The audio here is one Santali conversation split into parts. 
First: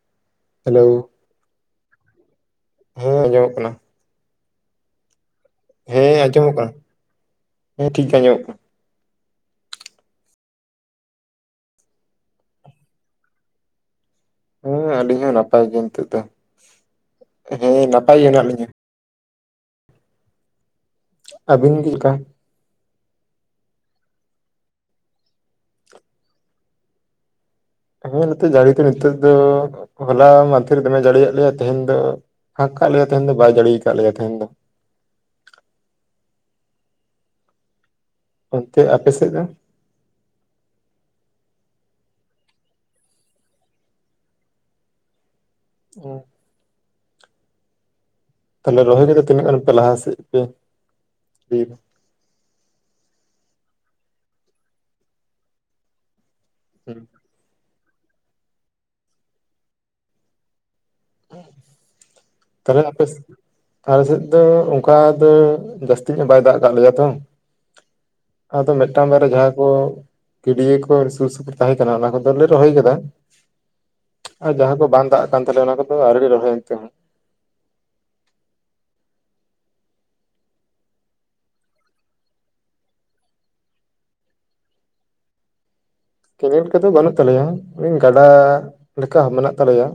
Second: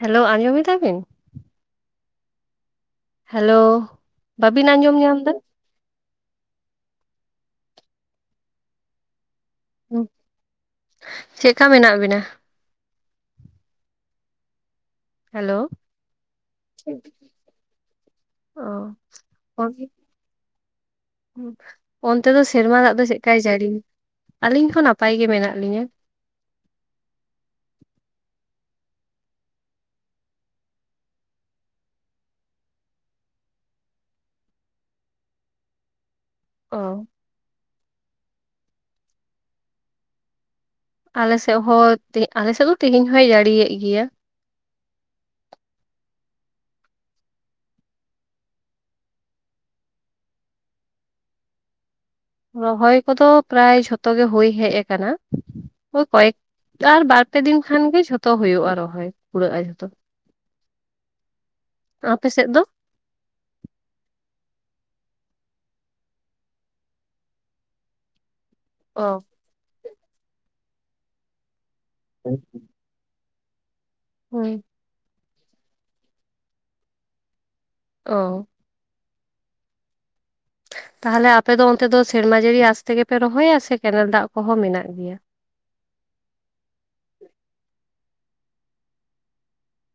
ᱦᱮᱞᱚ ᱟᱸᱡᱚᱢᱮ ᱫᱟ ᱦᱮᱞᱳ ᱵᱤᱱ? ᱦᱮᱸ ᱟᱸᱡᱚᱢᱚᱜ ᱠᱟᱱᱟ ᱦᱮᱞᱳᱣ ᱵᱟᱵᱤᱱ ᱟᱸᱡᱚᱢ ᱧᱟᱢ ᱫᱟ᱾ ᱦᱮᱸ ᱟᱸᱡᱚᱢᱚᱜ ᱠᱟᱱᱟ ᱦᱮᱸ ᱴᱷᱤᱠ ᱜᱮ ᱟᱸᱡᱚᱢᱚᱜ ᱠᱟᱱᱟ᱾ [inaudible] ᱪᱮᱫᱠᱟ ᱢᱮᱱᱟᱜ ᱵᱤᱱᱟ? ᱦᱮᱸ ᱟᱹᱞᱤᱧ ᱦᱚᱸ ᱦᱮᱞᱳ ᱱᱟᱯᱟᱭ ᱜᱮ ᱱᱤᱛᱚᱜ ᱫᱚ ᱦᱮᱸ ᱱᱟᱯᱟᱭ ᱜᱮ ᱦᱮᱱᱟᱜ ᱞᱤᱧᱟᱹ᱾ ᱚ ᱦᱮ ᱟᱹᱵᱤᱱ ᱜᱮ ᱞᱮᱠᱟ ᱚᱱᱛᱮ ᱫᱚ ᱥᱮᱨᱢᱟ ᱫᱟᱜ ᱫᱚ ᱪᱮᱫᱠᱟᱭ ᱡᱟᱹᱲᱤ ᱟᱹᱞᱤᱧ ᱦᱚᱸ ᱱᱟᱯᱟᱭ ᱜᱮ ᱢᱮᱱᱟᱜ ᱞᱤᱧᱟᱹ᱾ ᱦᱮ ᱱᱛᱮ ᱡᱟᱹᱲᱤ ᱫᱚ ᱱᱤᱛᱚᱜ ᱫᱚ ᱦᱚᱞᱟ ᱢᱟᱫᱷᱮ ᱨᱮ ᱫᱚᱢᱮ ᱡᱟᱹᱲᱤᱭᱟᱜ ᱞᱮᱭᱟ ᱛᱮᱦᱮᱧ ᱫᱚ ᱦᱟᱸᱠ ᱠᱟᱜ ᱞᱮᱭᱟ ᱛᱮᱦᱮᱸᱱ ᱫᱚ ᱵᱟᱭ ᱡᱟᱲᱮ ᱟᱠᱟᱫ ᱞᱮᱭᱟ ᱛᱮᱦᱮᱸᱱ ᱫᱚ᱾ ᱚᱻ ᱚᱱᱛᱮ ᱟᱯᱮ ᱥᱮᱫ ᱫᱚ? ᱟᱞᱮᱥᱮᱫ ᱦᱚᱸ ᱛᱮᱦ... ᱟᱞᱮᱥᱮᱫ ᱫᱚ ᱛᱮᱦᱮᱸᱧ ᱦᱚᱭ ᱡᱟᱹᱲᱤᱭᱮᱫ ᱜᱮᱭᱟ᱾ ᱩᱸᱻ᱾ ᱛᱟᱦᱚᱞᱮ ᱨᱚᱦᱚᱭ ᱠᱟᱛᱮ ᱛᱤᱱᱟᱹᱜ ᱜᱟᱱ ᱯᱮ ᱞᱟᱦᱟᱥᱮᱫ ᱯᱮ ᱨᱚᱦᱚᱭ ᱠᱚᱫᱚ ᱯᱨᱟᱭ ᱡᱷᱚᱛᱚ ᱜᱮ ᱦᱳᱭ ᱦᱮᱡ ᱟᱠᱟᱱᱟ ᱳᱭ ᱠᱚᱭᱮᱠᱴᱟ ᱟᱨ ᱵᱟᱨ ᱯᱮ ᱫᱤᱱ ᱠᱷᱟᱱ ᱜᱮ ᱡᱷᱚᱛᱚ ᱦᱩᱭᱳᱜᱼᱟ ᱨᱚᱦᱚᱭ ᱠᱩᱲᱟᱹᱜᱼᱟ ᱡᱷᱚᱛᱚ᱾ ᱟᱯᱮ ᱥᱮᱫ ᱫᱚ? ᱨᱚᱦᱭ ᱟᱯᱮᱥ ᱟᱞᱮ ᱥᱮᱫ ᱫᱚ ᱚᱱᱠᱟ ᱫᱚ ᱡᱟᱹᱥᱛᱤ ᱧᱚᱜ ᱵᱟᱭ ᱫᱟᱜ ᱠᱟᱜ ᱞᱮᱭᱟ ᱛᱚ᱾ ᱟᱫᱚ ᱚ ᱢᱤᱫᱴᱟᱝ ᱵᱟᱨᱮᱭᱟ ᱡᱟᱦᱟᱸ ᱠᱚ ᱜᱤᱰᱭᱟᱹ ᱠᱚ ᱥᱩᱨ ᱥᱩᱯᱩᱨ ᱛᱟᱦᱮᱸ ᱠᱟᱱᱟ ᱚᱱᱟ ᱠᱚᱫᱚᱞᱮ ᱨᱚᱦᱚᱭ ᱟᱠᱟᱫᱟ᱾ ᱟᱨ ᱦᱩᱸ ᱡᱟᱦᱟᱸ ᱠᱚ ᱵᱟᱝ ᱫᱟᱜ ᱠᱟᱱ ᱛᱟᱞᱮᱭᱟ ᱚᱱᱟ ᱠᱚᱫᱚ ᱟᱣᱨᱤᱞᱮ ᱨᱚᱦᱚᱭᱟ ᱱᱤᱛᱚᱜ ᱦᱚᱸ᱾ ᱚᱻ ᱛᱟᱦᱞᱮ ᱟᱯᱮ ᱫᱚ ᱚᱱᱛᱮ ᱫᱚ ᱥᱮᱨᱢᱟ ᱡᱟᱹᱲᱤ ᱟᱥᱛᱮᱜᱮᱯᱮ ᱨᱚᱦᱚᱭᱟ ᱥᱮ ᱠᱮᱱᱮᱞ ᱫᱟᱜ ᱠᱚᱦᱚᱸ ᱢᱮᱱᱟᱜ ᱜᱮᱭᱟ? ᱠᱮᱱᱮᱞ ᱠᱚᱫᱚ ᱵᱟᱹᱱᱩᱜ ᱛᱟᱞᱮᱭᱟ ᱟᱻ.. ᱜᱟᱰᱟ ᱞᱮᱠᱟ ᱢᱮᱱᱟᱜ ᱛᱟᱞᱮᱭᱟᱮ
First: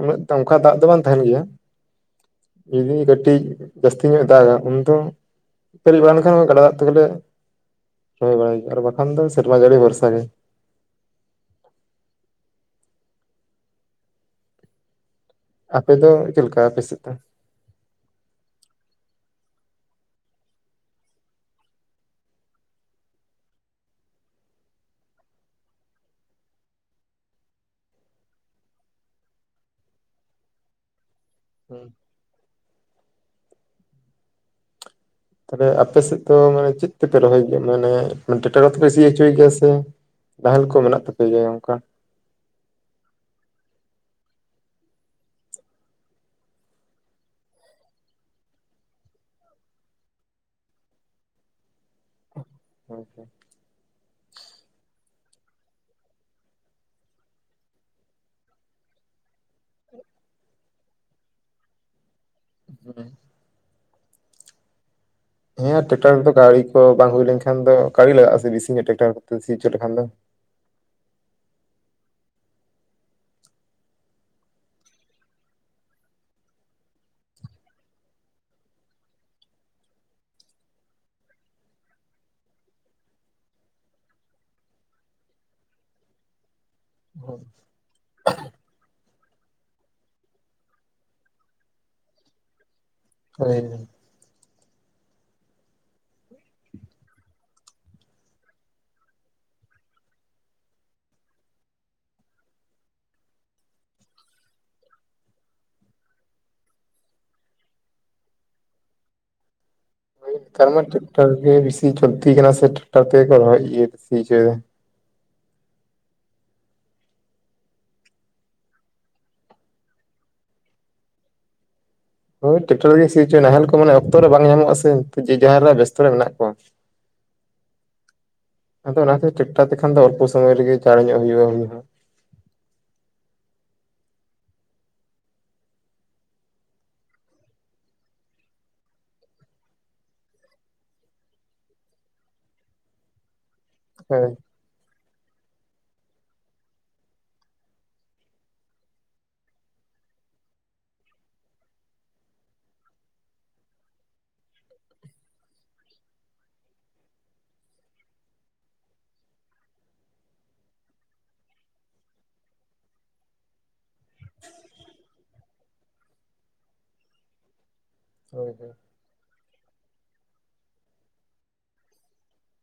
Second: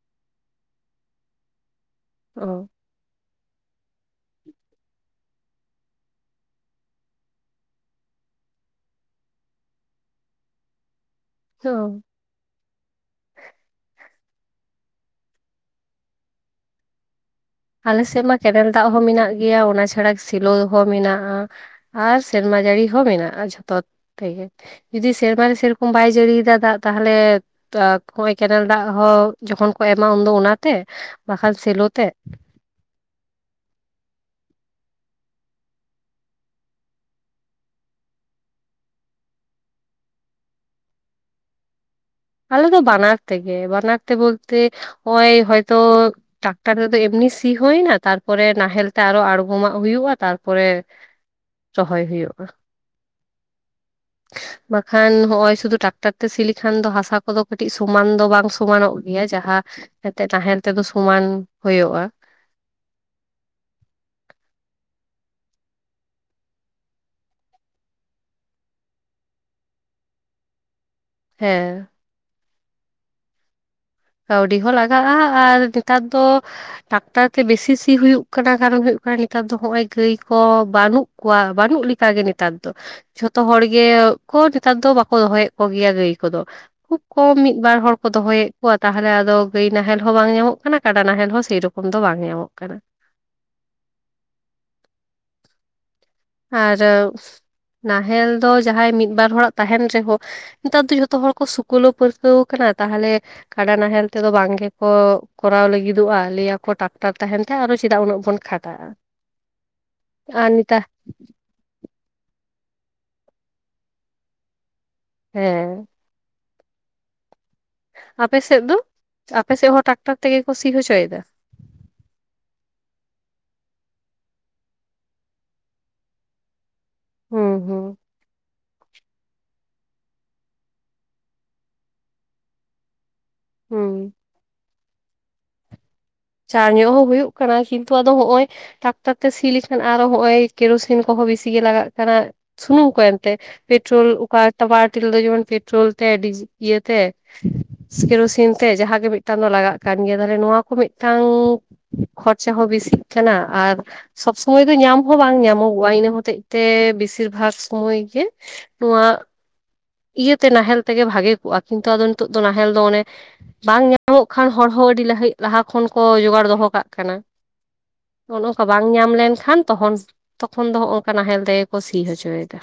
ᱩᱱᱟᱹᱜ ᱚᱱᱠᱟ ᱫᱟᱜ ᱫᱚ ᱵᱟᱝ ᱛᱟᱦᱮᱸᱱ ᱜᱮᱭᱟ᱾ ᱚᱻ ᱡᱩᱫᱤ ᱠᱟᱹᱴᱤᱡ ᱡᱟᱹᱥᱛᱤ ᱧᱚᱜ ᱫᱟᱜᱟ ᱩᱱ ᱫᱚ ᱯᱮᱨᱮᱡ ᱵᱟᱲᱟ ᱞᱮᱠᱷᱟᱱ ᱜᱟᱰᱟ ᱫᱟᱜ ᱛᱮᱜᱮᱞᱮ ᱨᱚᱦᱚᱭ ᱵᱟᱲᱟᱭ ᱜᱮ ᱟᱨ ᱵᱟᱠᱷᱟᱱ ᱫᱚ ᱥᱮᱨᱢᱟ ᱡᱟᱹᱲᱤ ᱵᱷᱚᱨᱥᱟ ᱜᱮ᱾ ᱦᱚ ᱟᱯᱮ ᱫᱚ ᱪᱮᱫ ᱞᱮᱠᱟ ᱟᱯᱮᱮᱥ ᱫᱚ? ᱟᱞᱮᱥᱮᱫ ᱢᱟ ᱠᱮᱱᱮᱞ ᱫᱟᱜ ᱦᱚᱸ ᱢᱮᱱᱟᱜ ᱜᱮᱭᱟ ᱚᱱᱟ ᱪᱷᱟᱲᱟ ᱥᱮᱞᱳ ᱦᱚᱸ ᱢᱮᱱᱟᱜᱼᱟ᱾ ᱟᱨ ᱥᱮᱨᱢᱟ ᱡᱟᱹᱲᱤ ᱦᱚᱸ ᱢᱮᱱᱟᱜᱼᱟ ᱡᱷᱚᱛᱚ ᱛᱮᱜᱮ ᱡᱩᱫᱤ ᱥᱮᱨᱢᱟ ᱨᱮ ᱥᱮᱨᱚᱠᱚᱢ ᱵᱟᱭ ᱡᱟᱹᱲᱤᱭᱮᱫᱟ ᱫᱟᱜ ᱛᱟᱦᱚᱞᱮ ᱦᱳᱭ ᱠᱮᱱᱮᱞ ᱫᱟᱜ ᱦᱚᱸ ᱡᱚᱠᱷᱚᱱ ᱠᱚ ᱮᱢᱟ ᱩᱱᱫᱚ ᱚᱱᱟᱛᱮ ᱵᱟᱠᱷᱟᱱ ᱥᱮᱞᱚ ᱛᱮ᱾ ᱛᱟᱦᱚᱞᱮ ᱟᱯᱮ ᱥᱮᱫ ᱫᱚ ᱢᱟᱱᱮ ᱪᱮᱫ ᱛᱮᱯᱮ ᱨᱚᱦᱚᱭ ᱜᱮᱭᱟ᱾ ᱢᱟᱱᱮ ᱴᱨᱮᱠᱴᱚᱨ ᱠᱚᱛᱮ ᱯᱮ ᱥᱤ ᱦᱚᱪᱚᱭ ᱜᱮᱭᱟ ᱥᱮ? ᱱᱟᱦᱮᱞ ᱠᱚ ᱢᱮᱱᱟᱜ ᱛᱟᱯᱮ ᱜᱮᱭᱟ ᱚᱱᱠᱟ? ᱟᱞᱮ ᱫᱚ ᱵᱟᱱᱟᱨ ᱛᱮᱜᱮ ᱵᱟᱱᱟᱨ ᱛᱮ ᱵᱚᱞᱛᱮ ᱚᱭ ᱦᱚᱭᱛᱚ ᱴᱟᱠᱴᱟᱨ ᱨᱮᱫᱚ ᱮᱢᱱᱤ ᱥᱤ ᱦᱩᱭᱱᱟ ᱛᱟᱨᱯᱚᱨᱮ ᱱᱟᱦᱮᱞ ᱛᱮ ᱟᱨᱚ ᱟᱬᱜᱚᱢᱟᱜ ᱦᱩᱭᱩᱜᱼᱟ ᱛᱟᱨᱯᱚᱨᱮ ᱨᱚᱦᱚᱭ ᱦᱳᱭᱳᱜᱼᱟ᱾ [unintelligible] ᱵᱟᱠᱷᱟᱱ ᱦᱚᱜᱼᱚᱭ ᱥᱩᱫᱷᱩ ᱴᱨᱟᱠᱴᱟᱨ ᱛᱮ ᱥᱤ ᱞᱮᱠᱷᱟᱱ ᱫᱚ ᱦᱟᱥᱟ ᱠᱚᱫᱚ ᱠᱟᱹᱴᱤᱡ ᱥᱚᱢᱟᱱ ᱫᱚ ᱵᱟᱝ ᱥᱚᱢᱟᱱᱚᱜ ᱜᱮᱭᱟ ᱡᱟᱦᱟᱸ ᱮᱱᱛᱮᱜ ᱛᱟᱦᱮᱸᱜ ᱛᱮᱫᱚ ᱥᱚᱢᱟᱱ ᱦᱳᱭᱳᱜᱼᱟ᱾ ᱦᱮᱸ ᱴᱨᱟᱠᱴᱟᱨ ᱫᱚ ᱜᱟᱹᱲᱤ ᱠᱚ ᱵᱟᱝ ᱦᱩᱭ ᱞᱮᱱᱠᱷᱟᱱ ᱫᱚ ᱜᱟᱹᱲᱤ ᱞᱟᱜᱟᱜᱼᱟ ᱥᱮ ᱵᱮᱥᱤ ᱧᱚᱜᱼᱟ ᱴᱨᱟᱠᱴᱟᱨ ᱠᱚᱛᱮ ᱥᱤ ᱪᱚ ᱞᱮᱠᱷᱟᱱ ᱫᱚ᱾ ᱦᱮᱸ ᱠᱟᱹᱣᱰᱤ ᱦᱚᱸ ᱞᱟᱜᱟᱜᱼᱟ ᱟᱨ ᱱᱮᱛᱟᱨ ᱫᱚ ᱴᱟᱠᱴᱟᱨ ᱛᱮ ᱵᱮᱥᱤ ᱥᱤ ᱦᱩᱭᱩᱜ ᱠᱟᱱᱟ ᱠᱟᱨᱚᱱ ᱦᱩᱭᱩᱜ ᱠᱟᱱᱟ ᱱᱮᱛᱟᱨ ᱫᱚ ᱦᱚᱜᱼᱚᱭ ᱜᱟᱹᱭ ᱠᱚ ᱵᱟᱹᱱᱩᱜ ᱠᱚᱣᱟᱜ ᱵᱟᱹᱱᱩᱜ ᱞᱮᱠᱟᱜ ᱜᱮ ᱱᱮᱛᱟᱨ ᱫᱚ᱾ ᱡᱷᱚᱛᱚ ᱦᱚᱲ ᱜᱮ ᱠᱚ ᱱᱮᱛᱟᱨ ᱫᱚ ᱵᱟᱠᱚ ᱫᱚᱦᱚᱭᱮᱫ ᱠᱚᱜᱮᱭᱟ ᱜᱟᱹᱭ ᱠᱚᱫᱚ᱾ ᱠᱚ ᱢᱤᱫ ᱵᱟᱨ ᱦᱚᱲ ᱠᱚ ᱫᱚᱦᱚᱭᱮᱫ ᱠᱚᱣᱟ ᱛᱟᱦᱚᱞᱮ ᱟᱫᱚ ᱜᱟᱹᱭ ᱱᱟᱦᱮᱞ ᱦᱚᱸ ᱵᱟᱝ ᱧᱟᱢᱚᱜ ᱠᱟᱱᱟ᱾ ᱠᱟᱰᱟ ᱱᱟᱦᱮᱞ ᱦᱚᱸ ᱥᱮᱨᱚᱠᱚᱢ ᱫᱚ ᱵᱟᱝ ᱧᱟᱢᱚᱜ ᱠᱟᱱᱟ᱾ [unintelligible] ᱟᱨ ᱱᱟᱦᱮᱞ ᱫᱚ ᱡᱟᱦᱟᱸᱭ ᱢᱤᱫ ᱵᱟᱨ ᱦᱚᱲᱟᱜ ᱛᱟᱦᱮᱱ ᱨᱮᱦᱚᱸ ᱱᱮᱛᱟᱨ ᱫᱚ ᱡᱷᱚᱛᱚ ᱦᱚᱲ ᱠᱚ ᱥᱩᱠᱞᱳ ᱯᱟᱹᱨᱠᱟᱹᱣ ᱠᱟᱱᱟ ᱛᱟᱦᱚᱞᱮ ᱠᱟᱰᱟ ᱱᱟᱦᱮᱞ ᱛᱮᱫᱚ ᱵᱟᱝ ᱜᱮᱠᱚ ᱠᱚᱨᱟᱣ ᱞᱟᱹᱜᱤᱫᱚᱜᱼᱟ, ᱞᱟᱸᱭ ᱟᱠᱚ ᱴᱟᱠᱴᱟᱨ ᱛᱟᱦᱮᱱ ᱟᱨᱚ ᱪᱮᱫᱟᱜ ᱩᱱᱟᱹᱜ ᱵᱚᱱ ᱠᱷᱟᱴᱟᱜᱼᱟ᱾ [inaudible] ᱟ ᱱᱤᱛᱟ ᱴᱨᱟᱠᱟᱨ ᱜᱮ ᱵᱤᱥᱤ ᱪᱚᱞᱛᱤ ᱠᱟᱱᱟ ᱥᱮ ᱴᱨᱟᱠᱴᱟᱨ ᱛᱮ [unintelligible] ᱦᱮᱸ ᱟᱯᱮᱥᱮᱫ ᱫᱚ᱾ ᱟᱯᱮᱥᱮᱫ ᱦᱚᱸ ᱴᱨᱟᱠᱴᱟᱨ ᱛᱮᱜᱮ ᱠᱚ ᱥᱤ ᱦᱚᱪᱚᱭᱮᱫᱟ ᱦᱳᱭ ᱴᱨᱟᱠᱴᱚᱨ ᱨᱮᱜᱮ ᱥᱩ ᱪᱚ, ᱱᱟᱦᱮᱞ ᱠᱚ ᱢᱟᱱᱮ ᱚᱠᱛᱚ ᱨᱮ ᱵᱟᱝ ᱧᱟᱢᱚᱜᱼᱟ ᱥᱮ ᱡᱟᱦᱟᱸ ᱵᱮᱥᱛᱚ ᱨᱮ ᱢᱮᱱᱟᱜ ᱠᱚᱣᱟ᱾ ᱦᱩᱸ ᱦᱩᱸ ᱟᱫᱚ ᱚᱱᱟᱛᱮ ᱴᱟᱠᱴᱟᱨ ᱛᱮᱠᱷᱟᱱ ᱫᱚ ᱚᱞᱯᱚ ᱥᱚᱢᱚᱭ ᱨᱮᱜᱮ ᱪᱟᱲ ᱧᱚᱜ ᱦᱩᱭᱩᱜ-ᱟ᱾ ᱦᱩᱸ ᱪᱟᱲ ᱧᱚᱜ ᱦᱚᱸ ᱦᱩᱭᱩᱜ ᱠᱟᱱᱟ ᱠᱤᱱᱛᱩ ᱟᱫ ᱦᱚᱜᱼᱚᱭ ᱴᱟᱠᱴᱟᱨ ᱛᱮ ᱥᱤ ᱞᱮᱠᱷᱟᱱ ᱟᱨᱚ ᱦᱚᱜᱼᱚᱭ ᱠᱮᱨᱳᱥᱤᱱ ᱠᱚᱦᱚᱸ ᱵᱮᱥᱤ ᱜᱮ ᱞᱟᱜᱟᱜ ᱠᱟᱱᱟ᱾ ᱥᱩᱱᱩᱢ ᱚᱠᱚᱭᱮ ᱮᱢᱛᱮ? ᱯᱮᱴᱨᱳᱞ ᱦᱳᱭ ᱚᱠᱟ [unintelligible] ᱫᱚ ᱡᱮᱢᱚᱱ ᱯᱮᱴᱨᱳᱞ ᱛᱮ ᱰᱤᱡᱮᱞ ᱤᱭᱟᱹᱛᱮ ᱠᱮᱨᱳᱥᱤᱱ ᱛᱮ ᱡᱟᱦᱟᱸ ᱜᱮ ᱢᱤᱫᱴᱟᱝ ᱫᱚ ᱞᱟᱜᱟᱜ ᱠᱟᱱ ᱜᱮᱭᱟ᱾ ᱛᱟᱞᱚᱦᱮ ᱱᱚᱣᱟ ᱠᱚ ᱢᱤᱫᱴᱟᱝ ᱠᱷᱚᱨᱪᱟ ᱦᱚᱸ ᱵᱮᱥᱤ ᱠᱟᱱᱟ ᱟᱨ ᱥᱚᱵᱽ ᱥᱩᱚᱢᱚᱭ ᱫᱚ ᱧᱟᱢ ᱦᱚᱸ ᱵᱟᱝ ᱧᱟᱢᱚᱜᱚᱜᱼᱟ, ᱤᱱᱟᱹ ᱦᱚᱛᱮᱜ ᱛᱮ ᱵᱮᱥᱤᱨ ᱵᱷᱟᱜ ᱥᱚᱢᱚᱭ ᱜᱮ ᱱᱚᱣᱟ ᱤᱭᱟᱹᱛᱮ ᱱᱟᱦᱮᱞ ᱛᱮᱜᱮ ᱵᱷᱟᱜᱮ ᱠᱚᱜᱼᱟ, ᱠᱤᱱᱛᱩ ᱟᱫᱚ ᱱᱤᱛᱚᱜ ᱫᱚ ᱱᱟᱦᱮᱞ ᱫᱚ ᱚᱱᱮ ᱵᱟᱝ ᱧᱟᱢᱚᱜ ᱠᱷᱟᱱ, ᱦᱚᱲᱦᱚᱸ ᱟᱹᱰᱤ ᱞᱟᱦᱤᱡ ᱞᱟᱦᱟ ᱠᱷᱚᱱ ᱠᱚ ᱡᱚᱜᱟᱲ ᱫᱚᱦᱚ ᱠᱟᱜ ᱠᱟᱱᱟ᱾ ᱱᱚᱜᱚ ᱦᱳᱭ ᱱᱚᱝᱠᱟ ᱵᱟᱝ ᱧᱟᱢ ᱞᱮᱱᱠᱷᱟᱱ ᱛᱚᱠᱷᱚᱱ ᱫᱚᱚᱱᱠᱟ ᱱᱟᱦᱮᱞ ᱛᱮᱜᱮ ᱠᱚ ᱥᱤ ᱦᱚᱪᱚᱭᱮᱫᱟ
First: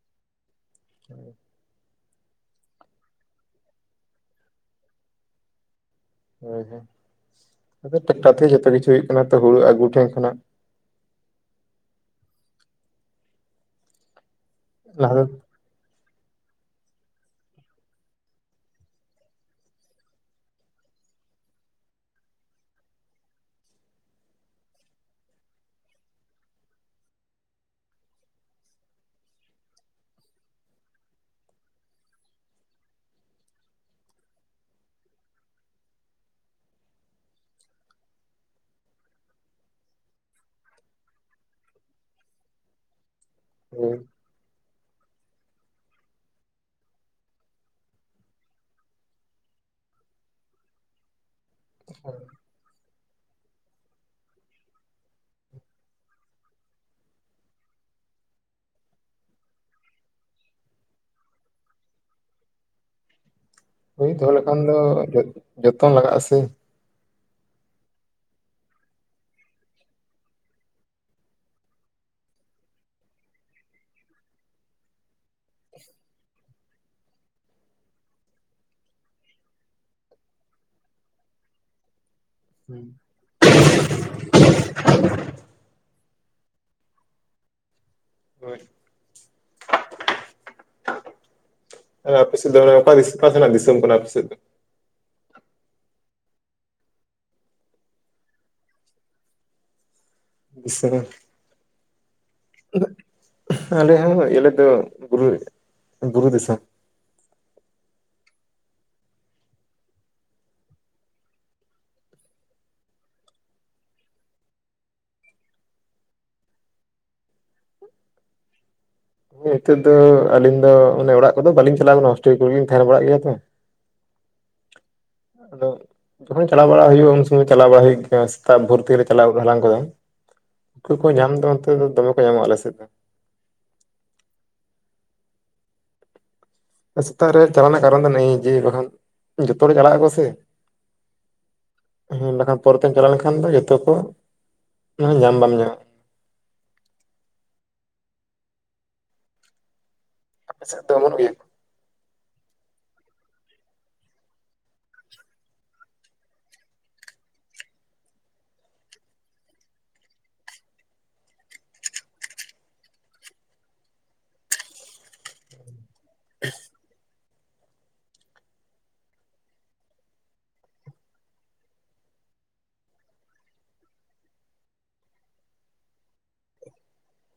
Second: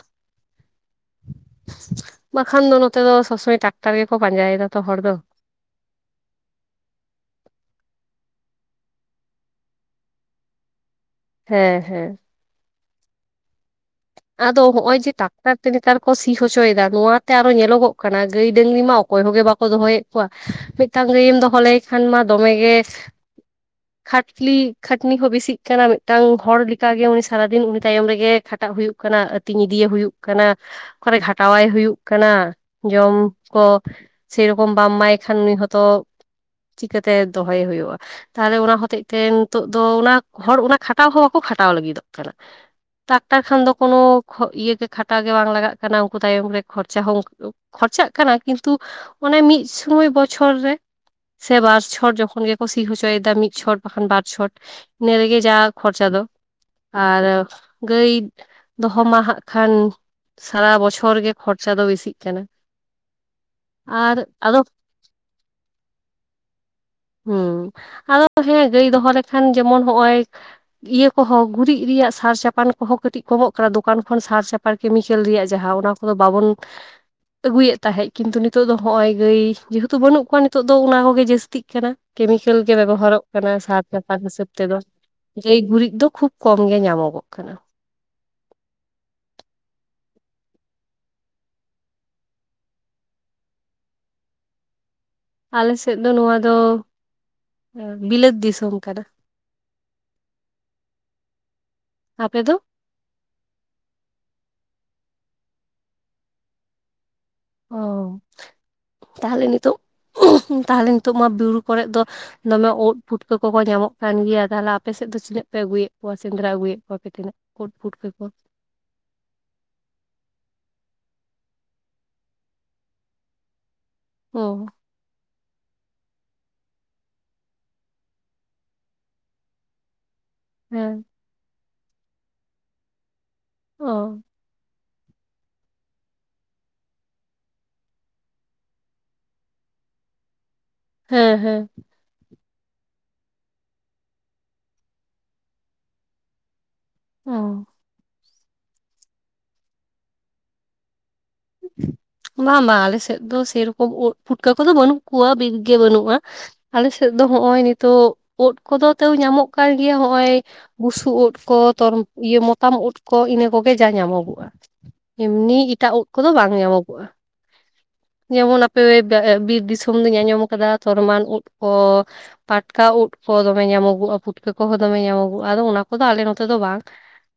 [inaudible] ᱵᱟᱠᱷᱟᱱ ᱫᱚ ᱱᱚᱛᱮ ᱫᱚ ᱥᱚᱵᱽ ᱥᱚᱢᱚᱭ ᱴᱟᱠᱴᱟᱨ ᱜᱮᱠᱚ ᱯᱟᱸᱡᱟᱭᱮᱫᱟ ᱛᱚ ᱦᱚᱲ ᱫᱚ᱾ ᱦᱳᱭ ᱦᱳᱭ ᱟᱫᱚ ᱴᱨᱟᱠᱴᱟᱨ ᱛᱮᱜᱮ ᱡᱚᱛᱚ ᱠᱤᱪᱷᱩ ᱦᱩᱭᱩᱜᱜ ᱠᱟᱱᱟ ᱛᱚ ᱦᱩᱲᱩ ᱟᱹᱜᱩ ᱴᱷᱮᱱ ᱠᱷᱚᱱᱟᱜ ᱦᱮᱸ ᱦᱮᱸ ᱟᱫᱚ ᱦᱚᱜᱼᱚᱭ ᱡᱮ ᱞᱟᱦᱟ ᱴᱟᱠᱴᱟᱨ ᱛᱮ ᱱᱮᱛᱟᱨ ᱠᱚ ᱥᱤ ᱦᱚᱪᱚᱭᱮᱫᱟ ᱱᱚᱣᱟᱛᱮ ᱟᱨᱚ ᱧᱮᱞᱚᱜᱚᱜ ᱠᱟᱱᱟ ᱜᱟᱹᱭ ᱰᱟᱹᱝᱨᱤ ᱢᱟ ᱚᱠᱚᱭ ᱦᱚᱸᱜᱮ ᱵᱟᱠᱚ ᱫᱚᱦᱚᱭᱮᱫ ᱠᱚᱣᱟ ᱢᱤᱫᱴᱟᱝ ᱜᱟᱹᱭᱮᱢ ᱫᱚᱦᱚ ᱞᱟᱹᱭ ᱠᱷᱟᱱ ᱢᱟ ᱫᱚᱢᱮᱜᱮ [inaudible] ᱠᱷᱟᱴᱞᱤ ᱠᱷᱟᱹᱴᱱᱤ ᱠᱚ ᱵᱤᱥᱤᱜ ᱠᱟᱱᱟ ᱢᱤᱫᱴᱟᱝ ᱦᱚᱲ ᱞᱮᱠᱟᱜᱮ ᱩᱱᱤ ᱥᱟᱨᱟ ᱫᱤᱱ ᱩᱱᱤ ᱛᱟᱭᱚᱢ ᱨᱮᱜᱮ ᱠᱷᱟᱴᱼᱼ ᱚᱠᱟᱴᱟᱜ ᱦᱩᱭᱩᱜ ᱠᱟᱱᱟ ᱟᱹᱛᱤᱧ ᱤᱫᱤᱭᱮ ᱦᱩᱭᱩᱜ ᱠᱟᱱᱟᱼᱼ ᱠᱚᱨᱮ ᱜᱷᱟᱴᱟᱣᱟᱭ ᱦᱩᱭᱩᱜ ᱠᱟᱱᱟ ᱡᱚᱢ ᱠᱚᱼᱼ ᱥᱮᱨᱚᱠᱚᱢ ᱵᱟᱢ ᱮᱢᱟᱭ ᱠᱷᱟᱱ ᱚᱱᱤ ᱦᱚᱸᱛᱚ ᱪᱤᱠᱟᱹᱛᱮ ᱫᱚᱦᱚᱭᱮ ᱦᱩᱭᱩᱜᱼᱟ ᱛᱟᱦᱚᱞᱮ ᱚᱱᱟ ᱦᱚᱛᱮᱡ ᱛᱮ ᱱᱤᱛᱚᱜ ᱫᱚ ᱚᱱᱟ ᱦᱚᱲ ᱚᱱᱟ ᱠᱷᱟᱴᱟᱣ ᱦᱚᱸ ᱵᱟᱠᱚ ᱠᱷᱟᱴᱟᱣ ᱞᱟᱹᱜᱤᱫᱚᱜ ᱠᱟᱱᱟ᱾ ᱠᱷᱟᱴᱟᱣ ᱠᱷᱟᱱ ᱫᱚ ᱠᱳᱱᱚ ᱦᱳᱭ ᱠᱷᱚ ᱤᱭᱟᱹᱜᱮ ᱠᱷᱟᱴᱟᱣ ᱜᱮ ᱵᱟᱝ ᱞᱟᱜᱟᱜ ᱠᱟᱱᱟ ᱩᱱᱠᱩ ᱛᱟᱭᱚᱢ ᱨᱮ ᱠᱷᱚᱨᱪᱟ ᱦᱚᱸ ᱠᱷᱚᱨᱪᱟᱜ ᱠᱟᱱᱟ ᱠᱤᱱᱛᱩ ᱚᱱᱮ ᱢᱤᱫ ᱥᱩᱢᱚᱭ ᱵᱚᱪᱷᱚᱨ ᱨᱮ ᱥᱮ ᱵᱟᱨᱪᱷᱚᱨ ᱡᱚᱠᱷᱚᱱ ᱜᱮᱼᱼ ᱠᱚ ᱥᱤ ᱦᱚᱪᱚ ᱭᱮᱫᱟ ᱢᱤᱫ ᱪᱷᱚᱴ ᱵᱟᱠᱷᱟᱱ ᱵᱟᱨ ᱪᱷᱚᱴ ᱤᱱᱟᱹ ᱨᱮᱜᱮ ᱡᱟ ᱠᱷᱚᱨᱪᱟ ᱫᱚ᱾ ᱟᱨᱚ ᱜᱟᱹᱭ ᱫᱚᱦᱚ ᱢᱟ ᱦᱟᱸᱟᱜ ᱠᱷᱟᱱ ᱥᱟᱨᱟ ᱵᱚᱪᱷᱚᱨ ᱜᱮ ᱠᱷᱚᱨᱪᱟ ᱫᱚ ᱵᱮᱥᱤᱜ ᱠᱟᱱᱟ᱾ ᱦᱳᱭ ᱟᱨ ᱫᱚᱦᱚ ᱞᱮᱠᱷᱟᱱ ᱟᱫᱚ ᱫᱚ ᱡᱚᱛᱚ ᱞᱟᱜᱟᱜᱼᱟ ᱥᱮ ᱦᱩᱸ ᱟᱫᱚ ᱦᱮᱸ ᱜᱟᱹᱭ ᱫᱚᱦᱚ ᱞᱮᱠᱷᱟᱱ ᱡᱮᱢᱚᱱ ᱱᱚᱜᱼᱚᱭᱼᱼ ᱤᱭᱟᱹ ᱠᱚᱦᱚᱸ ᱜᱩᱨᱤᱡ ᱨᱮᱭᱟᱜ ᱥᱟᱨ ᱪᱟᱯᱟᱱ ᱠᱚᱦᱚᱸ ᱠᱟᱹᱴᱤᱡ ᱠᱚᱢᱚᱜ ᱠᱟᱱᱟ ᱫᱚᱠᱟᱱ ᱠᱷᱚᱱ ᱥᱟᱨ ᱪᱟᱯ ᱥᱟᱨ ᱠᱮᱢᱤᱠᱮᱞ ᱨᱮᱭᱟᱜ ᱡᱟᱦᱟᱸ ᱚᱱᱟ ᱠᱚᱫᱚ ᱵᱟᱵᱚᱱᱼᱼ [unintelligible] ᱟᱹᱜᱩᱭᱮᱫ ᱛᱟᱦᱮᱸᱜ ᱠᱤᱱᱛᱩ ᱱᱤᱛᱚᱜ ᱫᱚ ᱦᱚᱜᱼᱚᱭ ᱜᱟᱹᱭ ᱡᱮᱦᱮᱛᱩ ᱵᱟᱹᱱᱩᱜ ᱠᱚᱣᱟ ᱱᱤᱛᱚᱜ ᱫᱚ ᱚᱱᱟ ᱠᱚᱜᱮ ᱡᱟᱹᱥᱛᱤᱜ ᱠᱟᱱᱟ ᱠᱮᱢᱤᱠᱮᱞ ᱜᱮ ᱵᱮᱵᱚᱦᱟᱨᱚᱜ ᱠᱟᱱᱟ ᱥᱟᱫ ᱪᱟᱯᱟᱱ ᱦᱤᱥᱟᱹᱵ ᱛᱮᱫᱚ᱾ ᱜᱟᱹᱭ ᱜᱩᱨᱤᱡ ᱫᱚ ᱠᱷᱩᱵ ᱠᱚᱢ ᱜᱮ ᱧᱟᱢᱚᱜᱚᱜ ᱠᱟᱱᱟ᱾ ᱦᱳᱭ ᱟᱯᱮ ᱥᱮᱫ ᱫᱟᱬᱟ ᱚᱠᱟ ᱚᱠᱟᱥᱮᱱᱟᱜ ᱫᱤᱥᱚᱢ ᱠᱟᱱᱟ ᱟᱯᱮ ᱥᱮᱫ ᱫᱚ? ᱟᱞᱮᱥᱮᱫ ᱫᱚ ᱱᱚᱣᱟ ᱫᱚ ᱵᱤᱞᱟᱹᱛ ᱫᱤᱥᱚᱢ ᱠᱟᱱᱟ᱾ ᱵᱤᱥᱨᱟ ᱟᱯᱮ ᱫᱚ? ᱟᱞᱮ ᱦᱚᱸ ᱟᱞᱮ ᱫᱚ ᱵᱩᱨᱩ ᱵᱩᱨᱩ ᱫᱤᱥᱚᱢ ᱚ [inaudible] ᱛᱟᱦᱚᱞᱮ ᱱᱤᱛᱚᱜ ᱛᱟᱦᱚᱞᱮ ᱱᱤᱛᱚᱜ ᱢᱟ ᱵᱩᱨᱩ ᱠᱚᱨᱮᱫ ᱫᱚ ᱫᱚᱢᱮ ᱳᱫ ᱯᱷᱩᱴᱠᱟᱹ ᱠᱚᱠᱚ ᱧᱟᱢᱚᱜ ᱠᱟᱱ ᱜᱮᱭᱟ᱾ᱛᱟᱦᱚᱞᱮ ᱟᱯᱮᱥᱮᱫ ᱫᱚ ᱛᱤᱱᱟᱹᱜ ᱯᱮ ᱟᱹᱜᱩᱭᱮᱫ ᱠᱚᱣᱟ, ᱥᱮᱸᱫᱽᱨᱟ ᱟᱹᱜᱩᱭᱮᱫ ᱠᱚᱣᱟ ᱯᱮ ᱛᱤᱱᱟᱹᱜ ᱳᱫ ᱯᱷᱩᱴᱠᱟᱹ ᱠᱚ ᱱᱤᱛᱳ ᱫᱚ ᱟᱹᱞᱤᱧ ᱫᱚ ᱚᱱᱮ ᱚᱲᱟᱜ ᱠᱚᱫᱚ ᱵᱟᱞᱤᱧ ᱪᱟᱞᱟᱜᱣ ᱠᱟᱱᱟ ᱦᱚᱥᱴᱮᱞ ᱠᱚᱨᱮᱜᱞᱤᱧ ᱛᱟᱦᱮᱸᱱ ᱵᱟᱲᱟᱜ ᱜᱮᱭᱟ ᱛᱚ ᱚ ᱟᱫᱚ ᱡᱚᱠᱷᱚᱱ ᱪᱟᱞᱟᱣ ᱵᱟᱲᱟ ᱦᱩᱭᱩᱜᱼᱟ ᱩᱱ ᱥᱚᱢᱚᱭ ᱪᱟᱞᱟᱣ ᱵᱟᱲᱟ ᱦᱩᱭᱩᱜ ᱜᱮ ᱥᱮᱛᱟᱜ ᱵᱷᱚᱨᱛᱤ ᱨᱮ ᱪᱟᱞᱟᱣ ᱦᱟᱞᱟᱝ ᱠᱚᱫᱚ ᱩᱱᱠᱩ ᱦᱮᱸ ᱠᱚ ᱧᱟᱢ ᱫᱚ ᱱᱚᱱᱚᱛ ᱫᱚᱢᱮ ᱠᱚ ᱧᱟᱢᱚᱜᱼᱟ ᱟᱞᱮ ᱥᱮᱫ ᱫᱚ ᱚ ᱥᱮᱛᱟᱜ ᱨᱮ ᱪᱟᱞᱟᱜ ᱨᱮᱱᱟᱜ ᱠᱟᱨᱚᱱ ᱫᱚ ᱱᱼ ᱡᱮ ᱵᱟᱠᱷᱟᱱ ᱡᱚᱛᱚ ᱦᱚᱲ ᱪᱟᱞᱟᱜ ᱟᱠᱚ ᱥᱮ ᱦᱮᱸ ᱦᱮᱸ ᱦᱮᱸ ᱵᱟᱠᱷᱟᱱ ᱯᱚᱨᱮᱛᱮᱢ ᱪᱟᱞᱟᱣ ᱞᱮᱱᱠᱷᱟᱱ ᱫᱚ ᱡᱚᱛᱚ ᱠᱚ ᱢᱟᱱᱮ ᱧᱟᱢ ᱵᱟᱢ ᱧᱟᱢᱟ ᱚ ᱟᱯᱮᱥᱮᱫ ᱫᱚ ᱚᱢᱚᱱᱚᱜ ᱜᱮᱭᱟᱹ ᱵᱟᱝ ᱵᱟᱝ ᱟᱞᱮ ᱥᱮᱫ ᱫᱚ ᱥᱮᱨᱚᱠᱚᱢ ᱳᱫ ᱯᱩᱴᱠᱟᱹ ᱠᱚᱫᱚ ᱵᱟᱹᱱᱩᱜ ᱠᱚᱣᱟ ᱵᱤᱨ ᱜᱮ ᱵᱟᱹᱱᱩᱜᱼᱟ ᱟᱞᱮᱥᱮᱫ ᱫᱚ ᱦᱚᱜ ᱚᱭ ᱱᱤᱛᱚᱜ ᱳᱫ ᱠᱚᱫᱚ ᱛᱟᱹᱣ ᱧᱟᱢᱚᱜ ᱠᱟᱱ ᱜᱮᱭᱟ ᱦᱚᱜ ᱚᱭ ᱵᱩᱥᱩᱵ ᱩᱫ ᱠᱚ ᱛᱚᱨ ᱤᱭᱟᱹ ᱢᱚᱛᱟᱢ ᱩᱫ ᱠᱚ ᱤᱱᱟᱹ ᱠᱚᱜᱮ ᱡᱟ ᱧᱟᱢᱚᱜᱚᱜᱼᱟ ᱮᱢᱱᱤ ᱮᱴᱟᱜ ᱳᱫ ᱠᱚᱫᱚ ᱵᱟᱝ ᱧᱟᱢᱚᱜᱚᱜᱼᱟ [inaudible] ᱡᱮᱢᱚᱱ ᱟᱯᱮ ᱵᱤᱨ ᱫᱤᱥᱚᱢ ᱫᱚᱧ ᱟᱸᱡᱚᱢ ᱟᱠᱟᱫᱟ ᱛᱚᱨᱚᱢᱟᱱ ᱩᱫ ᱠᱚ ᱯᱟᱴᱠᱟ ᱩᱫ ᱠᱚ ᱫᱚᱢᱮ ᱧᱟᱢᱚᱜᱚᱜᱼᱟ ᱯᱩᱴᱠᱟᱹ ᱠᱚᱦᱚᱸ ᱫᱚᱢᱮ ᱧᱟᱢᱚᱜᱚᱜᱼᱟ ᱟᱫᱚ ᱚᱱᱟ ᱠᱚᱫᱚ ᱟᱞᱮ ᱱᱚᱛᱮ ᱫᱚ ᱵᱟᱝ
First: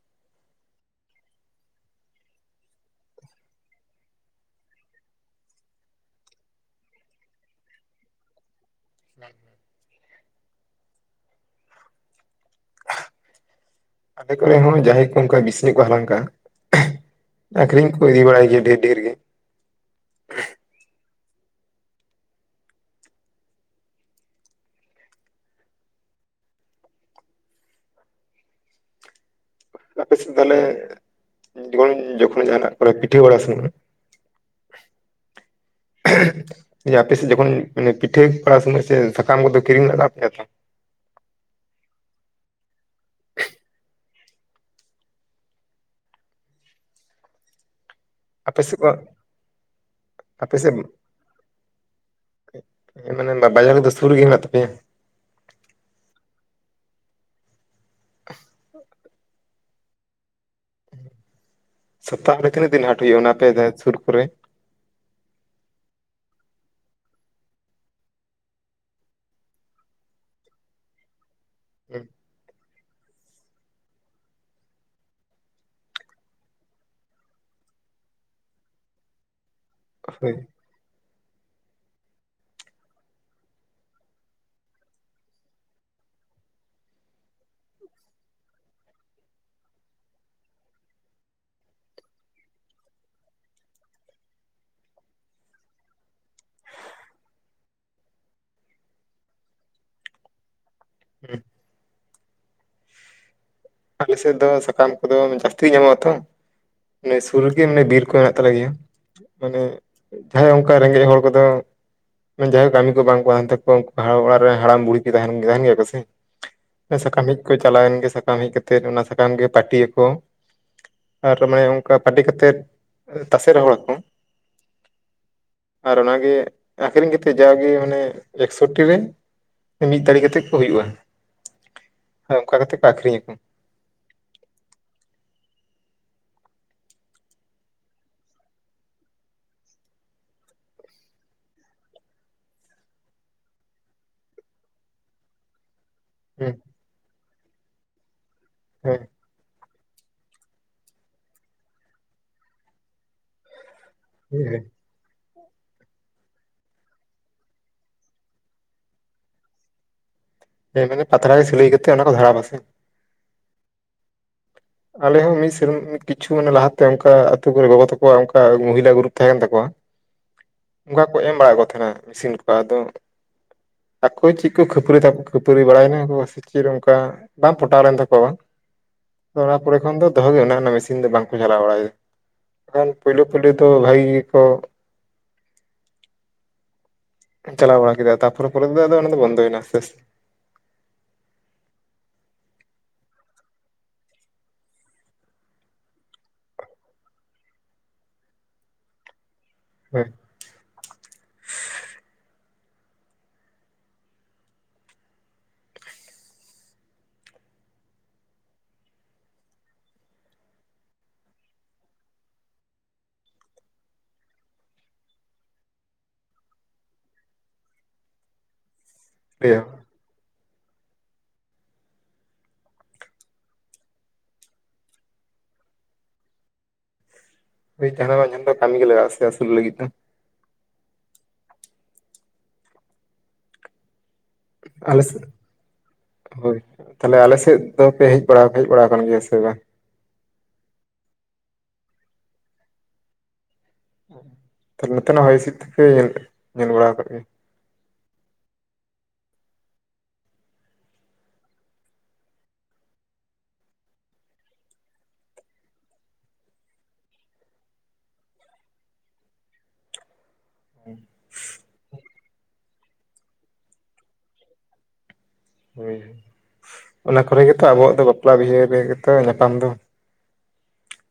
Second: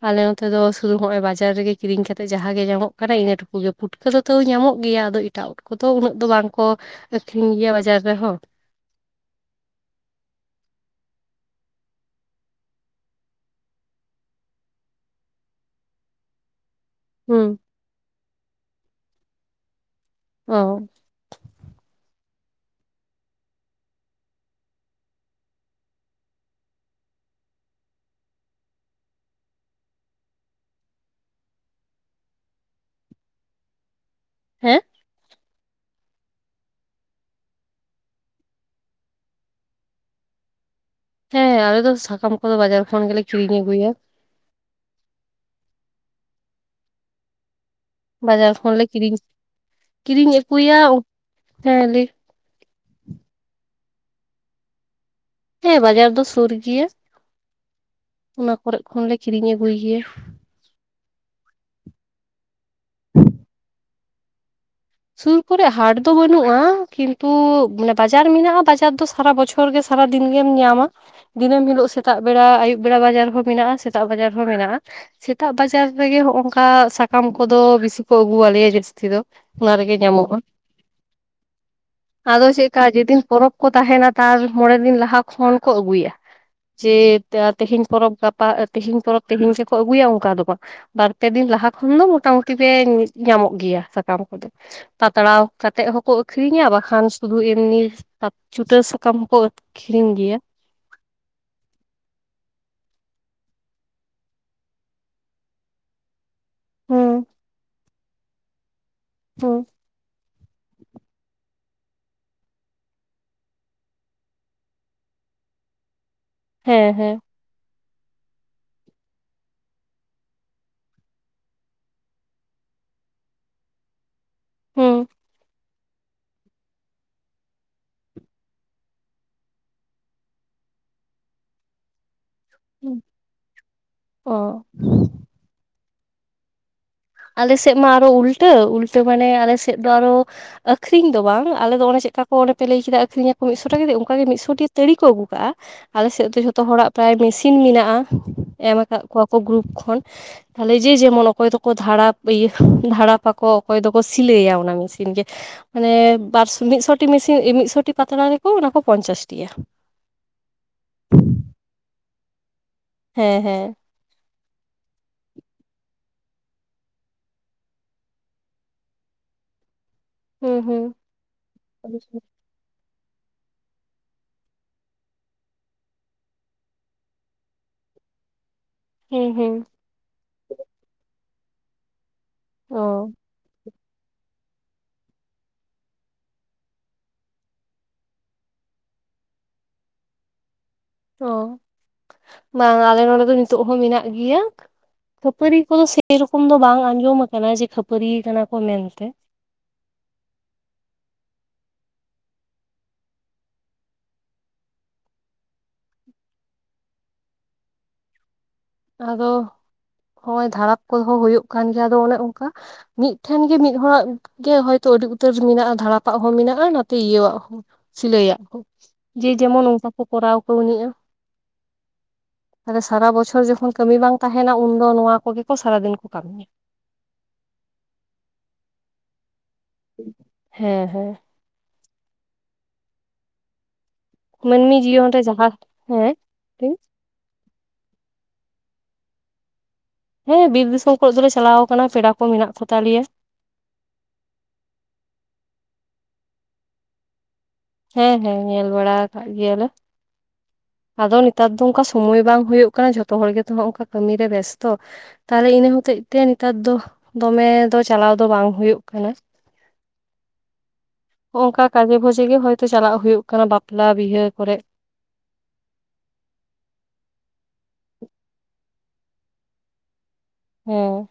ᱟᱞᱮ ᱱᱚᱛᱮ ᱫᱚ ᱥᱩᱫᱩ ᱦᱚᱸᱜ ᱚᱭ ᱵᱟᱡᱟᱨ ᱨᱮᱜᱮ ᱠᱤᱨᱤᱧ ᱠᱟᱛᱮ ᱡᱟᱦᱟᱸ ᱜᱮ ᱧᱟᱢᱚᱜ ᱠᱟᱱᱟ ᱤᱱᱟᱹ ᱴᱩᱠᱩ ᱯᱩᱴᱠᱟᱹ ᱫᱚ ᱛᱟᱹᱣ ᱧᱟᱢᱚᱜ ᱜᱮᱭᱟ ᱟᱫᱚ ᱮᱴᱟᱜ ᱩᱫ ᱠᱚᱫᱚ ᱩᱱᱟᱹᱜ ᱫᱚ ᱵᱟᱝ ᱠᱚ ᱟᱠᱷᱨᱤᱧ ᱜᱮᱭᱟ ᱵᱟᱡᱟᱨ ᱨᱮᱦᱚᱸ [inaudible] ᱟᱞᱮ ᱠᱚᱨᱮ ᱦᱚᱸ ᱡᱟᱦᱟᱸᱭ ᱠᱚ ᱚᱱᱠᱟ ᱵᱤᱥᱤ ᱠᱚ ᱦᱟᱞᱟᱝ ᱠᱟᱜ-ᱟ ᱦᱩᱸ ᱟᱠᱷᱨᱤᱧ ᱠᱚ ᱤᱫᱤ ᱵᱟᱲᱟᱭ ᱜᱮᱭᱟ ᱰᱷᱮᱨ ᱰᱷᱮᱨ ᱜᱮ ᱚ ᱟᱯᱮ ᱥᱮᱫ ᱛᱟᱦᱚᱞᱮ ᱡᱚᱱ ᱡᱚᱠᱷᱚᱱ ᱡᱟᱦᱟᱱᱟᱜ ᱠᱚᱨᱮ ᱯᱤᱴᱷᱟᱹ ᱵᱟᱲᱟ [inaudible] ᱦᱮᱸ [inaudible] ᱟᱯᱮᱥᱮᱫ ᱡᱚᱠᱷᱚᱱ ᱯᱤᱴᱷᱟᱹ ᱠᱚᱨᱟᱣ ᱥᱚᱢᱚᱭ ᱥᱮ ᱥᱟᱠᱟᱢ ᱠᱚᱫᱚ ᱠᱤᱨᱤᱧ ᱞᱟᱜᱟᱣ ᱯᱮᱭᱟ ᱛᱚ ᱦᱮᱸ ᱟᱞᱮ ᱫᱚ ᱥᱟᱠᱟᱢ ᱠᱚᱫᱚ ᱵᱟᱡᱟᱨ ᱠᱷᱚᱱ ᱜᱮᱞᱮ ᱠᱤᱨᱤᱧ ᱟᱹᱜᱩᱭᱟ ᱵᱟᱡᱟᱨ ᱟᱯᱮ ᱥᱮᱫ ᱠᱷᱚᱱᱞᱮ ᱠᱚ ᱠᱤᱨᱤᱧ ᱠᱤᱨᱤᱧ ᱟᱹᱜᱩᱭᱟ ᱦᱮᱸᱞᱮ ᱮ ᱢᱟᱱᱮ ᱵᱟᱡᱟᱨ ᱫᱚ ᱥᱩᱨ ᱨᱮᱜᱮ ᱦᱮᱱᱟᱜ ᱛᱟᱯᱮᱭᱟ ᱦᱮᱸ ᱵᱟᱡᱟᱨ ᱫᱚ ᱥᱩᱨ ᱜᱮᱭᱟ ᱚᱱᱟ ᱠᱚᱨᱮ ᱠᱷᱚᱱᱞᱮ ᱠᱤᱨᱤᱧ ᱟᱹᱜᱩᱭ ᱜᱮᱭᱟ ᱥᱚᱯᱛᱟᱦᱚ ᱨᱮ ᱛᱤᱱᱟᱹᱜ ᱫᱤᱱ ᱦᱟᱴ ᱦᱩᱭᱩᱜᱼᱟ ᱚᱱᱟ ᱛᱮ ᱥᱩᱨ ᱠᱚᱨᱮ ᱥᱩᱨ ᱠᱚᱨᱮ ᱦᱟᱰᱟ ᱫᱚ ᱵᱟᱹᱱᱩᱜᱼᱟ ᱠᱤᱱᱛᱩ ᱵᱟᱡᱟᱨ ᱢᱮᱱᱟᱜᱼᱟ ᱵᱟᱡᱟᱨ ᱫᱚ ᱥᱟᱨᱟ ᱵᱚᱪᱷᱚᱨ [inaudible] ᱥᱟᱨᱟ ᱫᱤᱱ ᱜᱮᱢ ᱧᱟᱢᱟ ᱫᱤᱱᱟᱹᱢ ᱦᱤᱞᱳᱜ ᱥᱮᱛᱟᱜ ᱵᱮᱲᱟ ᱟᱹᱭᱩᱵ [inaudible] ᱵᱮᱲᱟ ᱵᱟᱡᱟᱨ ᱦᱚᱸ ᱢᱮᱱᱟᱜᱼᱟ ᱥᱮᱛᱟᱜ ᱵᱟᱡᱟᱨ ᱦᱚᱸ ᱢᱮᱱᱟᱜᱼᱟ ᱥᱮᱛᱟᱜ ᱵᱟᱡᱟᱨ ᱨᱮᱜᱮ ᱦᱚᱸᱜ ᱱᱚᱝᱠᱟ ᱥᱟᱠᱟᱢ ᱠᱚᱫᱚ ᱵᱮᱥᱤ ᱠᱚ ᱟᱹᱜᱩᱣᱟᱞᱮᱭᱟ ᱡᱟᱹᱥᱛᱤ ᱫᱚ ᱚᱱᱟ ᱨᱮᱜᱮ ᱧᱟᱢᱚᱜᱼᱟ [inaudible] ᱟᱫᱚ ᱪᱮᱫᱠᱟ ᱡᱮᱫᱤᱱ ᱯᱚᱨᱚᱵᱽ ᱠᱚ ᱛᱟᱦᱮᱱᱟ ᱛᱟᱨ ᱢᱚᱲᱮ ᱫᱤᱱ ᱞᱟᱦᱟ ᱠᱷᱚᱱ ᱠᱚ ᱟᱹᱜᱩᱭᱟᱹ ᱡᱮ ᱛᱮᱦᱤᱧ ᱯᱚᱨᱚᱵᱽ ᱜᱟᱯᱟ ᱛᱮᱦᱤᱧ ᱯᱚᱨᱚᱵ ᱛᱮᱦᱤᱧ ᱜᱮᱠᱚ ᱟᱹᱜᱩᱭᱟ ᱚᱱᱠᱟ ᱫᱚ ᱵᱟᱝ ᱵᱟᱨᱯᱮ ᱫᱤᱱ ᱞᱟᱦᱟ ᱠᱷᱚᱱ ᱫᱚ ᱢᱚᱴᱟᱢᱩᱴᱤ ᱯᱮ ᱧᱟᱢᱚᱜ ᱜᱮᱭᱟ ᱥᱟᱠᱟᱢ ᱠᱚᱫᱚ ᱯᱟᱛᱲᱟᱣ ᱠᱟᱛᱮ ᱦᱚᱸᱠᱚ ᱟᱹᱷᱨᱤᱧᱟ᱾ ᱵᱟᱠᱷᱟᱱ ᱥᱩᱫᱷᱩ ᱮᱢᱱᱤ ᱪᱩᱴᱟᱹ ᱥᱟᱠᱟᱢ ᱦᱚᱸᱠᱚ ᱟᱹᱠᱷᱨᱤᱧ ᱜᱮᱭᱟ᱾ ᱦᱩᱸ ᱟᱞᱮ ᱥᱮᱫ ᱫᱚ ᱥᱟᱠᱟᱢ ᱠᱚᱫᱚ ᱡᱟᱹᱥᱛᱤ ᱜᱮ ᱧᱟᱢᱚᱜ ᱟᱛᱚ᱾ ᱦᱩᱸ ᱥᱩᱨ ᱜᱮ ᱢᱟᱱᱮ ᱵᱤᱨ ᱢᱮᱱᱟᱜ ᱛᱟᱞᱮ ᱜᱮᱭᱟ᱾ ᱦᱩᱸ ᱢᱟᱱᱮ ᱡᱟᱦᱟᱸᱭ ᱚᱱᱠᱟ ᱨᱮᱸᱜᱮᱡ ᱦᱚᱲ ᱠᱚᱫᱚ ᱢᱟᱱᱮ ᱡᱟᱦᱟᱸᱭ ᱠᱚ ᱠᱟᱹᱢᱤ ᱠᱚ ᱵᱟᱝ ᱠᱚ ᱛᱟᱦᱮᱱ ᱛᱟᱠᱚᱣᱟ᱾ ᱩᱱᱠᱩ ᱚᱲᱟᱜ ᱨᱮ ᱦᱟᱲᱟᱢ ᱵᱩᱲᱦᱤ ᱠᱚ ᱛᱟᱦᱮᱱ, ᱛᱟᱦᱮᱱ ᱜᱮᱭᱟ ᱠᱚ ᱥᱮ᱾ ᱦᱮᱸ ᱦᱮᱸ ᱥᱟᱠᱟᱢ ᱦᱮᱡ ᱠᱚ ᱪᱟᱞᱟᱣᱮᱱ ᱜᱮ, ᱥᱟᱠᱟᱢ ᱦᱮᱡ ᱠᱟᱛᱮ ᱚᱱᱟ ᱥᱟᱠᱟᱢ ᱜᱮ ᱯᱟᱹᱴᱤᱭᱟᱠᱚ᱾ ᱟᱨ ᱢᱟᱱᱮ ᱚᱱᱠᱟ ᱯᱟᱴᱤ ᱠᱟᱛᱮᱫ, ᱛᱟᱥᱮ ᱨᱚᱦᱚᱲ ᱟᱠᱚ ᱾ ᱦᱩᱸ ᱟᱨ ᱚᱱᱟᱜᱮ ᱟᱠᱷᱨᱤᱧ ᱠᱟᱛᱮ ᱡᱟᱣᱟᱜᱮ ᱢᱟᱱᱮ ᱮᱠᱥᱚᱴᱤ ᱨᱮ ᱢᱤᱫ ᱛᱟᱲᱤ ᱠᱟᱛᱮ ᱠᱚ ᱦᱩᱭᱩᱜᱼᱟ᱾ ᱟ ᱚᱱᱠᱟ ᱠᱟᱛᱮ ᱠᱚ ᱟᱠᱷᱨᱤᱧ ᱟᱠᱚ᱾ ᱚ ᱟᱞᱮ ᱥᱮᱜ ᱢᱟ ᱟᱨᱦᱚᱸ ᱩᱞᱴᱟᱹ, ᱩᱞᱴᱟᱹ ᱢᱟᱱᱮ ᱟᱞᱮ ᱥᱮᱫ ᱫᱚ ᱟᱨᱚ ᱟᱹᱠᱷᱨᱤᱧ ᱫᱚ ᱵᱟᱝ, ᱟᱞᱮ ᱫᱚ ᱚᱱᱮ ᱪᱮᱫᱠᱟ ᱠᱚ ᱚᱱᱮ ᱯᱮ ᱞᱟᱹᱭ ᱠᱮᱫᱟ ᱟᱹᱠᱷᱨᱤᱧᱟ ᱠᱚ᱾ ᱢᱤᱫ ᱥᱚ ᱴᱤ ᱛᱟᱹᱲᱤ ᱠᱚ ᱟᱹᱜᱩ ᱠᱟᱜᱼᱟ᱾ ᱟᱞᱮ ᱥᱮᱫ ᱫᱚ ᱦᱮᱸ ᱡᱷᱚᱛᱚ ᱦᱚᱲᱟᱜ ᱯᱨᱟᱭ ᱢᱮᱥᱤᱱ ᱢᱮᱱᱟᱜᱼᱟ᱾ ᱮᱢ ᱦᱮᱸ ᱟᱠᱟᱜ ᱠᱚᱣᱟ ᱠᱚ ᱜᱨᱩᱯ ᱠᱷᱚᱱ ᱛᱟᱦᱚᱞᱮ ᱡᱮ ᱡᱮᱢᱚᱱ, ᱚᱠᱚᱭ ᱫᱚᱠᱚ ᱫᱷᱟᱨᱟᱯ ᱤᱭᱟᱹ, ᱫᱷᱟᱨᱟᱯ ᱟᱠᱚ᱾ ᱚᱠᱚᱭ ᱫᱚᱠᱚ ᱥᱤᱞᱟᱹᱭᱟ ᱦᱮᱸ ᱚᱱᱟ ᱢᱮᱥᱤᱱ ᱜᱮ᱾ ᱢᱟᱱᱮ ᱵᱟᱨᱚ [inaudible] ᱢᱤᱫ ᱥᱚᱴᱤ ᱢᱤᱥᱤᱱ, ᱢᱤᱫ ᱥᱚᱴᱤ ᱯᱟᱛᱲᱟ ᱨᱮᱠᱚ ᱚᱱᱟ ᱠᱚ ᱯᱚᱧᱪᱟᱥ ᱴᱤᱭᱟ᱾ ᱦᱮᱸ ᱢᱟᱱᱮ ᱯᱟᱛᱲᱟ ᱜᱮ ᱥᱤᱞᱟᱹᱭ ᱠᱟᱛᱮ ᱚᱱᱟ ᱠᱚ ᱫᱷᱟᱲᱟᱯ-ᱟ ᱥᱮ᱾ ᱦᱮᱸ ᱦᱮᱸ ᱟᱞᱮ ᱦᱚᱸ ᱢᱤᱫ ᱥᱮᱨᱢᱟ ᱠᱤᱪᱷᱩ ᱢᱟᱱᱮ ᱞᱟᱦᱟᱛᱮ ᱚᱱᱠᱟ ᱟᱛᱳ ᱠᱚᱨᱮ ᱜᱚᱜᱚ ᱛᱟᱠᱚᱣᱟ, ᱚᱱᱠᱟ ᱢᱚᱦᱤᱞᱟ ᱜᱩᱨᱩᱯ ᱛᱟᱦᱮᱸ ᱠᱟᱱ ᱛᱟᱠᱚᱣᱟ᱾ ᱦᱩᱸ ᱦᱩᱸ ᱚᱱᱠᱟ ᱠᱚ ᱮᱢ ᱵᱟᱲᱟ ᱠᱚ ᱛᱟᱦᱮᱸ ᱱᱟ ᱢᱮᱥᱤᱱ ᱠᱚ ᱾ ᱟᱫᱚ ᱟᱠᱚ ᱪᱤᱫ ᱠᱚ ᱠᱷᱟᱹᱯᱟᱹᱨᱤ [unintelligible] ᱠᱷᱟᱹᱯᱟᱹᱨᱤ ᱵᱟᱲᱟᱭ ᱱᱟ, ᱥᱮ ᱪᱮᱫ ᱚᱱᱠᱟ ᱵᱟᱝ ᱯᱚᱴᱟᱣ ᱞᱮᱱ ᱛᱟᱠᱚᱣᱟ ᱾ ᱦᱩᱸ ᱦᱩᱸ ᱚᱱᱟ ᱯᱚᱨᱮ ᱠᱷᱚᱱ ᱫᱚ ᱫᱚᱦᱚ ᱜᱮ ᱢᱮᱱᱟᱜᱼᱟ ᱢᱮᱥᱤᱱ ᱫᱚ ᱵᱟᱝ ᱠᱚ ᱪᱟᱞᱟᱣ ᱵᱟᱲᱟᱭ ᱮᱫᱟ᱾ ᱵᱟᱝ ᱚ ᱠᱷᱟᱱ ᱯᱳᱭᱞᱳ ᱯᱩᱭᱞᱩ ᱫᱚ ᱵᱷᱟᱜᱮ ᱜᱮ ᱠᱚ ᱪᱟᱞᱟᱣ ᱵᱟᱲᱟ ᱠᱮᱫᱟ᱾ ᱛᱟᱨᱯᱚᱨ ᱯᱚᱨᱮ ᱫᱚ ᱟᱫᱚ ᱚᱱᱟ ᱫᱚ ᱵᱚᱱᱫᱚᱭ ᱮᱱᱟ ᱟᱥᱛᱮ ᱟᱥᱛᱮ ᱚ [inaudible] ᱵᱟᱝ, ᱟᱞᱮ ᱱᱚᱸᱰᱮ ᱫᱚ ᱱᱤᱛᱚᱜ ᱦᱚᱸ ᱢᱮᱱᱟᱜ ᱜᱮᱭᱟ᱾ ᱠᱷᱟᱹᱯᱟᱹᱨᱤ ᱠᱚᱫᱚ ᱥᱮ ᱨᱚᱠᱚᱢ ᱫᱚ ᱵᱟᱝ ᱟᱸᱡᱚᱢ ᱟᱠᱟᱱᱟ ᱡᱮ ᱠᱷᱟᱹᱯᱟᱹᱨᱤ ᱠᱟᱱᱟ ᱠᱚ ᱢᱮᱱᱛᱮ᱾ ᱦᱳᱭ ᱟᱫᱚ, ᱦᱚᱸ ᱚᱭ ᱫᱷᱟᱲᱟᱯ ᱠᱚᱦᱚᱸ ᱦᱳᱭᱳᱜ ᱠᱟᱱ ᱜᱮᱭᱟ, ᱟᱫᱚ ᱚᱱᱮ ᱚᱱᱠᱟ᱾ ᱢᱤᱫᱴᱷᱮᱱ ᱜᱮ ᱢᱤᱫ ᱦᱚᱲᱟᱜ ᱜᱮ ᱦᱚᱭᱛᱚ ᱟᱹᱰᱤ ᱩᱛᱟᱹᱨ ᱢᱮᱱᱟᱜᱼᱟ᱾ ᱫᱷᱟᱲᱟᱯᱟᱜ ᱦᱚᱸ ᱢᱮᱱᱟᱜᱼᱟ ᱱᱟᱛᱮ ᱤᱭᱟᱹᱣᱟᱜ ᱦᱚᱸ᱾ ᱥᱤᱞᱟᱹᱭᱟᱜ ᱦᱚᱸ᱾ ᱡᱮ ᱞᱟᱹᱭᱟ ᱡᱮᱢᱚᱱ ᱚᱱᱠᱟ ᱠᱚ ᱠᱚᱨᱟᱣ ᱠᱟᱣ ᱱᱤᱡᱼᱟ᱾ ᱟᱫᱚ ᱥᱟᱨᱟ ᱵᱚᱪᱷᱚᱨ ᱡᱚᱠᱷᱚᱱ ᱡᱚᱠᱷᱚᱱ ᱠᱟᱹᱢᱤ ᱵᱟᱝ ᱛᱟᱦᱮᱱᱟ ᱩᱱᱫᱚ ᱱᱚᱣᱟ ᱠᱚᱜᱮ ᱠᱚ ᱥᱟᱨᱟᱫᱤᱱ ᱠᱚ ᱠᱟᱹᱢᱤᱭᱟ᱾ ᱡᱟᱦᱟᱱᱟᱜ ᱵᱟᱝ ᱡᱟᱦᱟᱱᱟᱜ ᱫᱚ ᱠᱟᱹᱢᱤ ᱜᱮ ᱞᱟᱜᱟᱜᱼᱟ ᱥᱮ ᱟᱥᱩᱞ ᱞᱟᱹᱜᱤᱫ ᱫᱚ ᱾ ᱦᱮᱸ ᱦᱮᱸ᱾ ᱢᱟᱹᱱᱢᱤ ᱟᱞᱮ ᱡᱤᱭᱚᱱ ᱨᱮ ᱡᱟᱦᱟᱸ, ᱦᱮᱸ ᱦᱮᱸ ᱛᱟᱦᱞᱮ ᱟᱞᱮ ᱥᱮᱫ ᱫᱚᱯᱮ ᱦᱮᱡ ᱵᱟᱲᱟ ᱦᱮᱡ ᱵᱟᱲᱟ ᱟᱠᱟᱱ ᱜᱮᱭᱟ ᱥᱮ ᱵᱟᱝ? ᱦᱮᱸ ᱵᱤᱨ ᱫᱤᱥᱚᱢ ᱠᱚᱨᱮ ᱫᱚᱞᱮ ᱪᱟᱞᱟᱣ ᱠᱟᱱᱟ ᱾ ᱯᱮᱲᱟ ᱠᱚ ᱢᱮᱱᱟᱜ ᱠᱚ ᱛᱟᱞᱮᱭᱟ ᱾ ᱛᱟᱦᱚᱞᱮ ᱱᱚᱛᱮᱱᱟ ᱦᱚᱭ ᱦᱤᱥᱤᱫ ᱛᱮᱯᱮ ᱧᱮᱞ ᱵᱟᱲᱟ ᱟᱠᱟᱫ ᱜᱮᱭᱟ᱾ ᱦᱮᱸ ᱦᱮᱸ ᱧᱮᱞ ᱵᱟᱲᱟ ᱟᱠᱟᱫ ᱜᱮᱭᱟ ᱞᱮ᱾ ᱟᱫᱚ ᱱᱮᱛᱟᱨ ᱫᱚ ᱚᱱᱠᱟ ᱥᱚᱢᱚᱭ ᱵᱟᱝ ᱦᱳᱭᱳᱜ ᱠᱟᱱᱟ ᱡᱷᱚᱛᱚ ᱦᱚᱲ ᱜᱮᱛᱚ ᱦᱚᱜ ᱚᱝᱠᱟ ᱠᱟᱹᱢᱤᱨᱮ ᱵᱮᱥᱛᱚ᱾ ᱛᱟᱦᱚᱞᱮ ᱤᱱᱟᱹ ᱦᱚᱛᱮᱛᱮ ᱱᱮᱛᱟᱨ ᱫᱚ ᱫᱚᱢᱮ ᱫᱚ ᱪᱟᱞᱟᱣ ᱫᱚ ᱵᱟᱝ ᱦᱳᱭᱳᱜ ᱠᱟᱱᱟ ᱾ ᱦᱚᱸᱜ ᱚᱝᱠᱟ ᱠᱟᱡᱮ ᱵᱷᱚᱡᱮ ᱜᱮ ᱦᱳᱭᱛᱚ ᱪᱟᱞᱟᱜ ᱦᱳᱭᱳᱜ ᱠᱟᱱᱟ ᱵᱟᱯᱞᱟ ᱵᱤᱦᱟᱹ ᱠᱚᱨᱮ᱾ ᱦᱳᱭ, ᱚᱱᱟ ᱠᱚᱨᱮ ᱜᱮᱛᱚ ᱟᱵᱚᱣᱟᱜ ᱫᱚ ᱵᱟᱯᱞᱟ ᱵᱤᱦᱟᱹ ᱨᱮᱜᱮᱛᱚ ᱧᱟᱯᱟᱢ ᱫᱚ᱾ ᱦᱮᱸ